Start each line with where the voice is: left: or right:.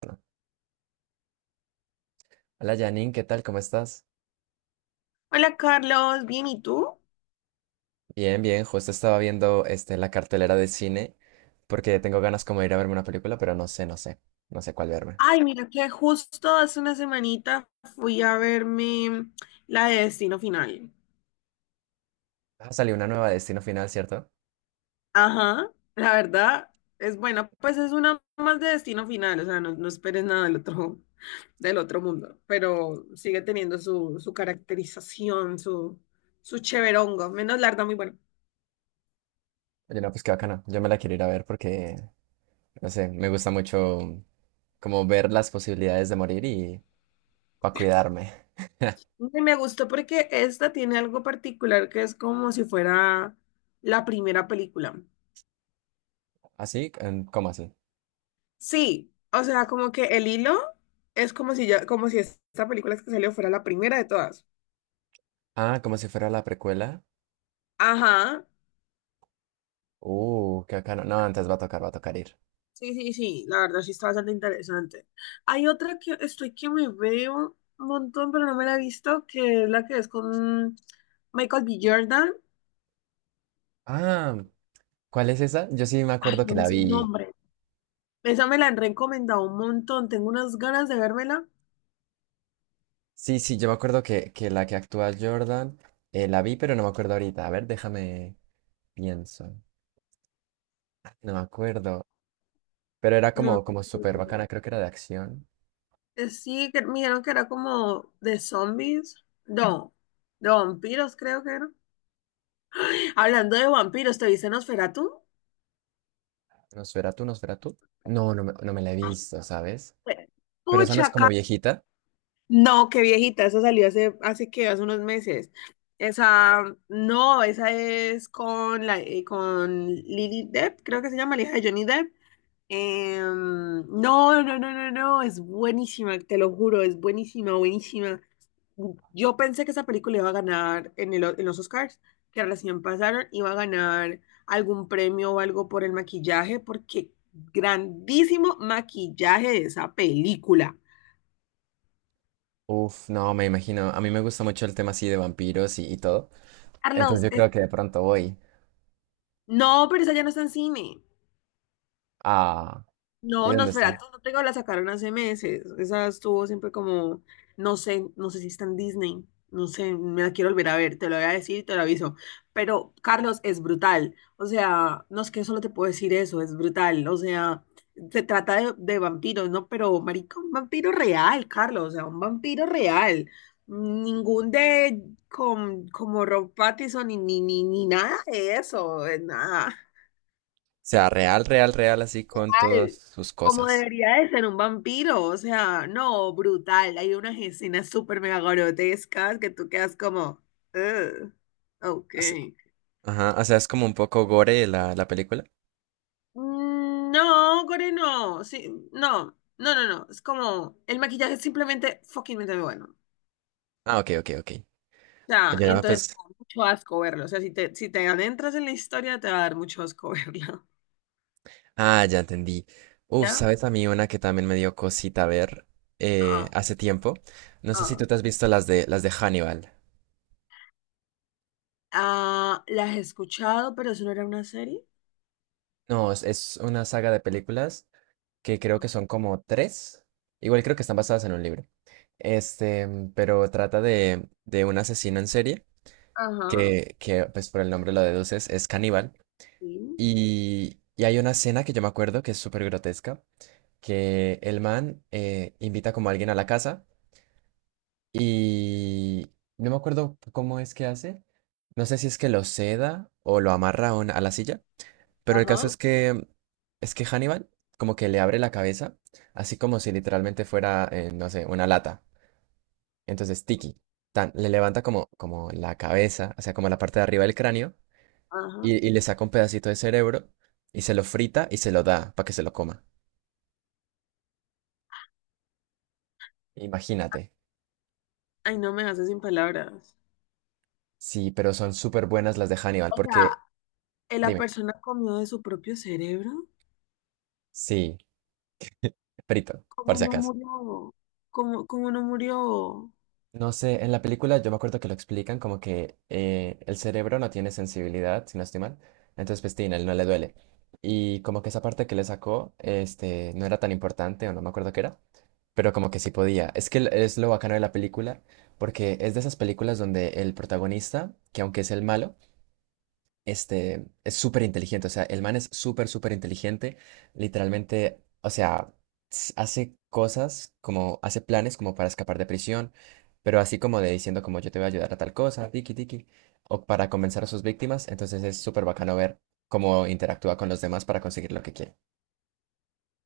right: Bueno, hola Janine, ¿qué tal? ¿Cómo estás?
left: Hola Carlos, bien, ¿y tú?
right: Bien, bien, justo estaba viendo la cartelera de cine porque tengo ganas como de ir a verme una película, pero no sé cuál verme.
left: Ay, mira que justo hace una semanita fui a verme la de Destino Final.
right: Ah, salió una nueva de Destino Final, ¿cierto?
left: Ajá, la verdad es buena, pues es una más de Destino Final, o sea, no, no esperes nada del otro, del otro mundo, pero sigue teniendo su caracterización, su cheverongo, menos larga, muy bueno.
right: Oye, no, pues qué bacana, yo me la quiero ir a ver porque, no sé, me gusta mucho como ver las posibilidades de morir y para cuidarme.
left: Y me gustó porque esta tiene algo particular que es como si fuera la primera película.
right: ¿Así? ¿Cómo así?
left: Sí, o sea, como que el hilo es como si ya, como si esta película que salió fuera la primera de todas.
right: Ah, como si fuera la precuela.
left: Ajá.
right: Qué bacano. No, antes va a tocar ir.
left: Sí, sí, sí, la verdad sí está bastante interesante. Hay otra que estoy que me veo un montón, pero no me la he visto, que es la que es con Michael B. Jordan.
right: Ah, ¿cuál es esa? Yo sí me
left: Ay,
right: acuerdo
left: no
right: que
left: me
right: la
left: sé el
right: vi.
left: nombre. Esa me la han recomendado un montón, tengo unas ganas de vérmela.
right: Sí, sí, yo me acuerdo que la que actúa Jordan la vi, pero no me acuerdo ahorita. A ver, déjame, pienso. No me acuerdo. Pero era
left: No me acuerdo
right: como
left: el
right: súper bacana,
left: nombre.
right: creo que era de acción.
left: Sí, que me dijeron que era como de zombies. No, de vampiros creo que era. Hablando de vampiros, ¿te viste Nosferatu?
right: ¿Nosferatu, Nosferatu? No, no me la he visto, ¿sabes? Pero esa no es
left: Pucha,
right: como viejita.
left: no, qué viejita, esa salió hace unos meses. Esa, no, esa es con Lily Depp, creo que se llama, la hija de Johnny Depp. No, no, no, no, no, es buenísima, te lo juro, es buenísima, buenísima. Yo pensé que esa película iba a ganar en los Oscars, que recién pasaron, iba a ganar algún premio o algo por el maquillaje, porque grandísimo maquillaje de esa película.
right: Uf, no, me imagino. A mí me gusta mucho el tema así de vampiros y todo. Entonces
left: Carlos,
right: yo creo que de pronto voy.
left: no, pero esa ya no está en cine.
right: Ah, ¿y
left: No,
right: dónde está? O
left: Nosferatu no tengo, la sacaron hace meses. Esa estuvo siempre como, no sé, no sé si está en Disney, no sé, me la quiero volver a ver, te lo voy a decir y te lo aviso. Pero Carlos es brutal, o sea, no es que solo te puedo decir eso, es brutal, o sea, se trata de vampiros, ¿no? Pero, marica, un vampiro real, Carlos, o sea, un vampiro real. Ningún de, con, como Rob Pattinson ni nada de eso, nada
right: sea, real, real, real, así con todas
left: brutal,
right: sus
left: como
right: cosas.
left: debería de ser un vampiro, o sea, no, brutal. Hay unas escenas súper mega grotescas que tú quedas como, "Ugh, ok."
right: Así- Ajá, o sea, es como un poco gore la película.
left: Mm, no, Core, no, sí, no, no, no, no, es como, el maquillaje es simplemente fucking bueno.
right: Ah, ok, ok, ok.
left: O sea,
right: Oye,
left: y
right: no,
left: entonces te
right: pues,
left: da mucho asco verlo, o sea, si te adentras en la historia te va a dar mucho asco verlo.
right: ah, ya entendí. Uf,
left: ¿Ya?
right: ¿sabes a mí una que también me dio cosita ver,
left: Ah,
right: hace tiempo? No sé si
left: ah.
right: tú te has visto las de Hannibal.
left: Ah, ¿la has escuchado, pero eso no era una serie?
right: No, es una saga de películas que creo que son como tres. Igual creo que están basadas en un libro. Este, pero trata de un asesino en serie
left: Ajá,
right: pues por el nombre lo deduces, es caníbal.
left: sí,
right: Y hay una escena que yo me acuerdo que es súper grotesca, que el man invita como a alguien a la casa. Y no me acuerdo cómo es que hace. No sé si es que lo seda o lo amarra a a la silla. Pero el caso
left: ajá.
right: es que Hannibal como que le abre la cabeza, así como si literalmente fuera, no sé, una lata. Entonces le levanta como la cabeza, o sea, como la parte de arriba del cráneo,
left: Ajá.
right: y le saca un pedacito de cerebro y se lo frita y se lo da para que se lo coma. Imagínate.
left: Ay, no me hace sin palabras.
right: Sí, pero son súper buenas las de Hannibal.
left: O sea,
right: Porque,
left: ¿la
right: dime,
left: persona comió de su propio cerebro?
right: sí, frito, por
left: ¿Cómo
right: si
left: no
right: acaso.
left: murió? ¿Cómo no murió?
right: No sé, en la película yo me acuerdo que lo explican como que el cerebro no tiene sensibilidad, si no estoy mal, entonces pues tin, a él no le duele. Y como que esa parte que le sacó, no era tan importante o no me acuerdo qué era, pero como que sí podía. Es que es lo bacano de la película, porque es de esas películas donde el protagonista, que aunque es el malo, este es súper inteligente, o sea, el man es súper, súper inteligente, literalmente, o sea, hace cosas como, hace planes como para escapar de prisión, pero así como de diciendo como yo te voy a ayudar a tal cosa, tiki tiki, o para convencer a sus víctimas, entonces es súper bacano ver cómo interactúa con los demás para conseguir lo que quiere.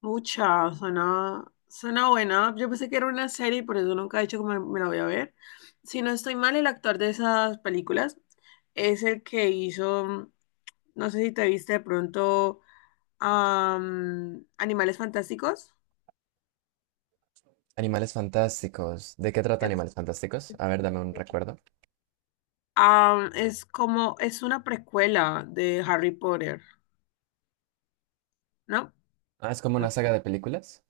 left: Mucha, suena buena. Yo pensé que era una serie y por eso nunca he dicho que me la voy a ver. Si no estoy mal, el actor de esas películas es el que hizo, no sé si te viste de pronto, Animales Fantásticos.
right: Animales Fantásticos, ¿de qué trata
left: Es,
right: Animales Fantásticos? A ver, dame un recuerdo.
left: es como, es una precuela de Harry Potter, ¿no?
right: Ah, es como una saga de películas.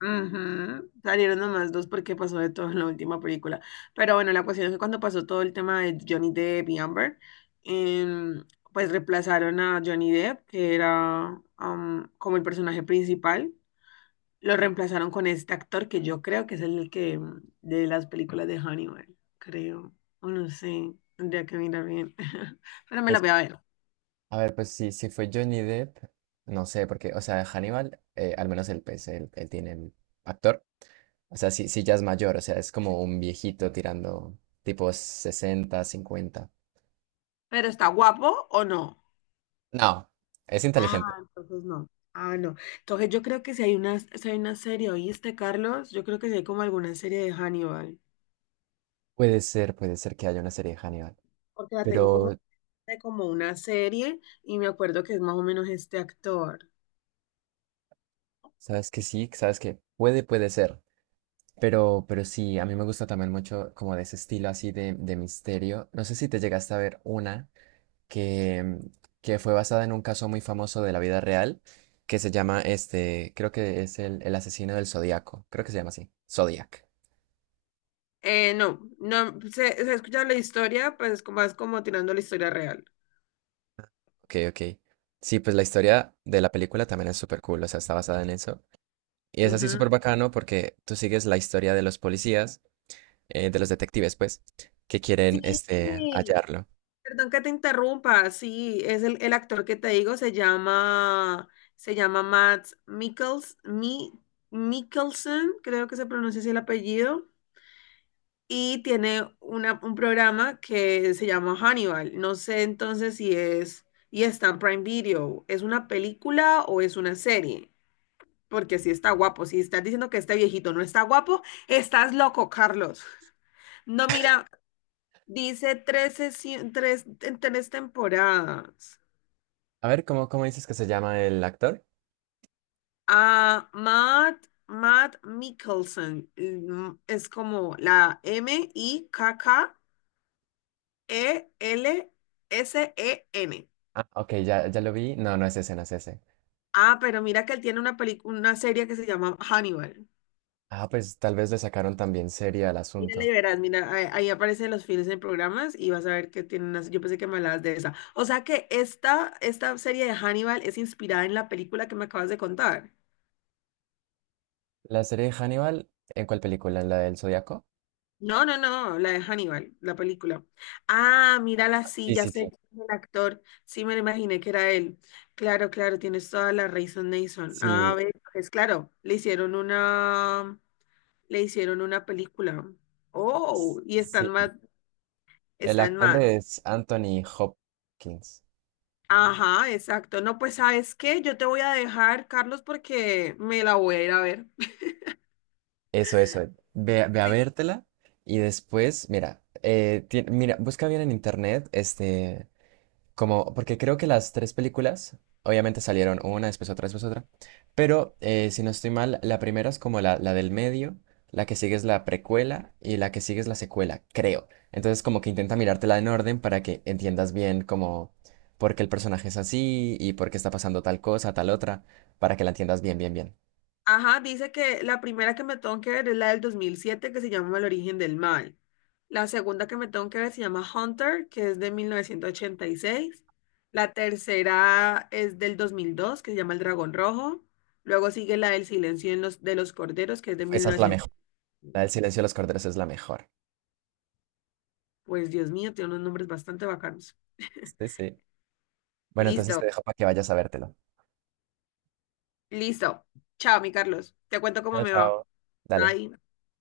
left: Ujú. Salieron nomás dos porque pasó de todo en la última película. Pero bueno, la cuestión es que cuando pasó todo el tema de Johnny Depp y Amber, em, pues reemplazaron a Johnny Depp, que era como el personaje principal, lo reemplazaron con este actor que yo creo que es el que de las películas de Hannibal, creo. O no sé, tendría que mirar bien. Pero me la
right: Pues,
left: voy a ver.
right: a ver, pues si fue Johnny Depp, no sé, porque, o sea, Hannibal, al menos el pez él tiene el actor. O sea, sí, sí ya es mayor, o sea, es como un viejito tirando tipo sesenta, cincuenta.
left: ¿Pero está guapo o no?
right: No, es
left: Ah,
right: inteligente.
left: entonces no. Ah, no. Entonces yo creo que si hay una serie, ¿oíste, Carlos? Yo creo que si hay como alguna serie de Hannibal,
right: Puede ser que haya una serie de Hannibal.
left: porque la tengo
right: Pero,
left: como, de como una serie y me acuerdo que es más o menos este actor.
right: ¿sabes que sí? ¿Sabes que puede, puede ser? Pero sí, a mí me gusta también mucho como de ese estilo así de misterio. No sé si te llegaste a ver una que, que fue basada en un caso muy famoso de la vida real, que se llama creo que es el asesino del Zodíaco, creo que se llama así, Zodiac.
left: No, no, se ha escuchado la historia, pues más como tirando la historia real.
right: Ok, ok. Sí, pues la historia de la película también es súper cool, o sea, está basada en eso. Y es así súper
left: Ujú.
right: bacano porque tú sigues la historia de los policías, de los detectives, pues, que quieren
left: Sí,
right: hallarlo.
left: perdón que te interrumpa, sí, es el actor que te digo, se llama Mikkelsen, creo que se pronuncia así el apellido. Y tiene un programa que se llama Hannibal. No sé entonces si es, y está en Prime Video, ¿es una película o es una serie? Porque si está guapo, si estás diciendo que este viejito no está guapo, estás loco, Carlos. No, mira, dice en tres temporadas.
right: A ver, ¿cómo, cómo dices que se llama el actor?
left: A Matt Mikkelsen, es como la Mikkelsen.
right: Ah, ok, ya lo vi. No, no es ese, no es ese.
left: Ah, pero mira que él tiene una película, una serie que se llama Hannibal.
right: Ah, pues tal vez le sacaron también serie al
left: Mírala y
right: asunto.
left: verás, mira, ahí aparecen los fines en programas y vas a ver que tiene unas, yo pensé que me hablabas de esa. O sea que esta serie de Hannibal es inspirada en la película que me acabas de contar.
right: La serie de Hannibal, ¿en cuál película? ¿En la del Zodíaco?
left: No, no, no, la de Hannibal, la película. Ah, mírala,
right: Ah,
left: sí,
right: sí,
left: ya
right: sí, sí.
left: sé quién es el actor. Sí, me lo imaginé que era él. Claro, claro, tienes toda la razón, Nason. Ah,
right: Sí,
left: ve, es claro, le hicieron una película. Oh, y
right: sí. El
left: están
right: actor
left: más.
right: es Anthony Hopkins.
left: Ajá, exacto. No, pues ¿sabes qué? Yo te voy a dejar, Carlos, porque me la voy a ir a ver.
right: Eso, eso. Ve, ve a
left: Sí.
right: vértela y después, mira, mira, busca bien en internet, Como, porque creo que las tres películas, obviamente salieron una, después otra, pero si no estoy mal, la primera es como la del medio, la que sigue es la precuela y la que sigue es la secuela, creo. Entonces como que intenta mirártela en orden para que entiendas bien como por qué el personaje es así y por qué está pasando tal cosa, tal otra, para que la entiendas bien, bien, bien.
left: Ajá, dice que la primera que me tengo que ver es la del 2007 que se llama El origen del mal. La segunda que me tengo que ver se llama Hunter, que es de 1986. La tercera es del 2002 que se llama El Dragón Rojo. Luego sigue la del Silencio de los Corderos, que es de mil
right: Esa es la
left: novecientos.
right: mejor. La del silencio de los corderos es la mejor.
left: Pues Dios mío, tiene unos nombres bastante bacanos.
right: Sí, sí. Bueno, entonces
left: Listo.
right: te dejo para que vayas a vértelo.
left: Listo. Chao, mi Carlos. Te cuento cómo
right: Chao,
left: me va.
right: chao. Dale.
left: Bye.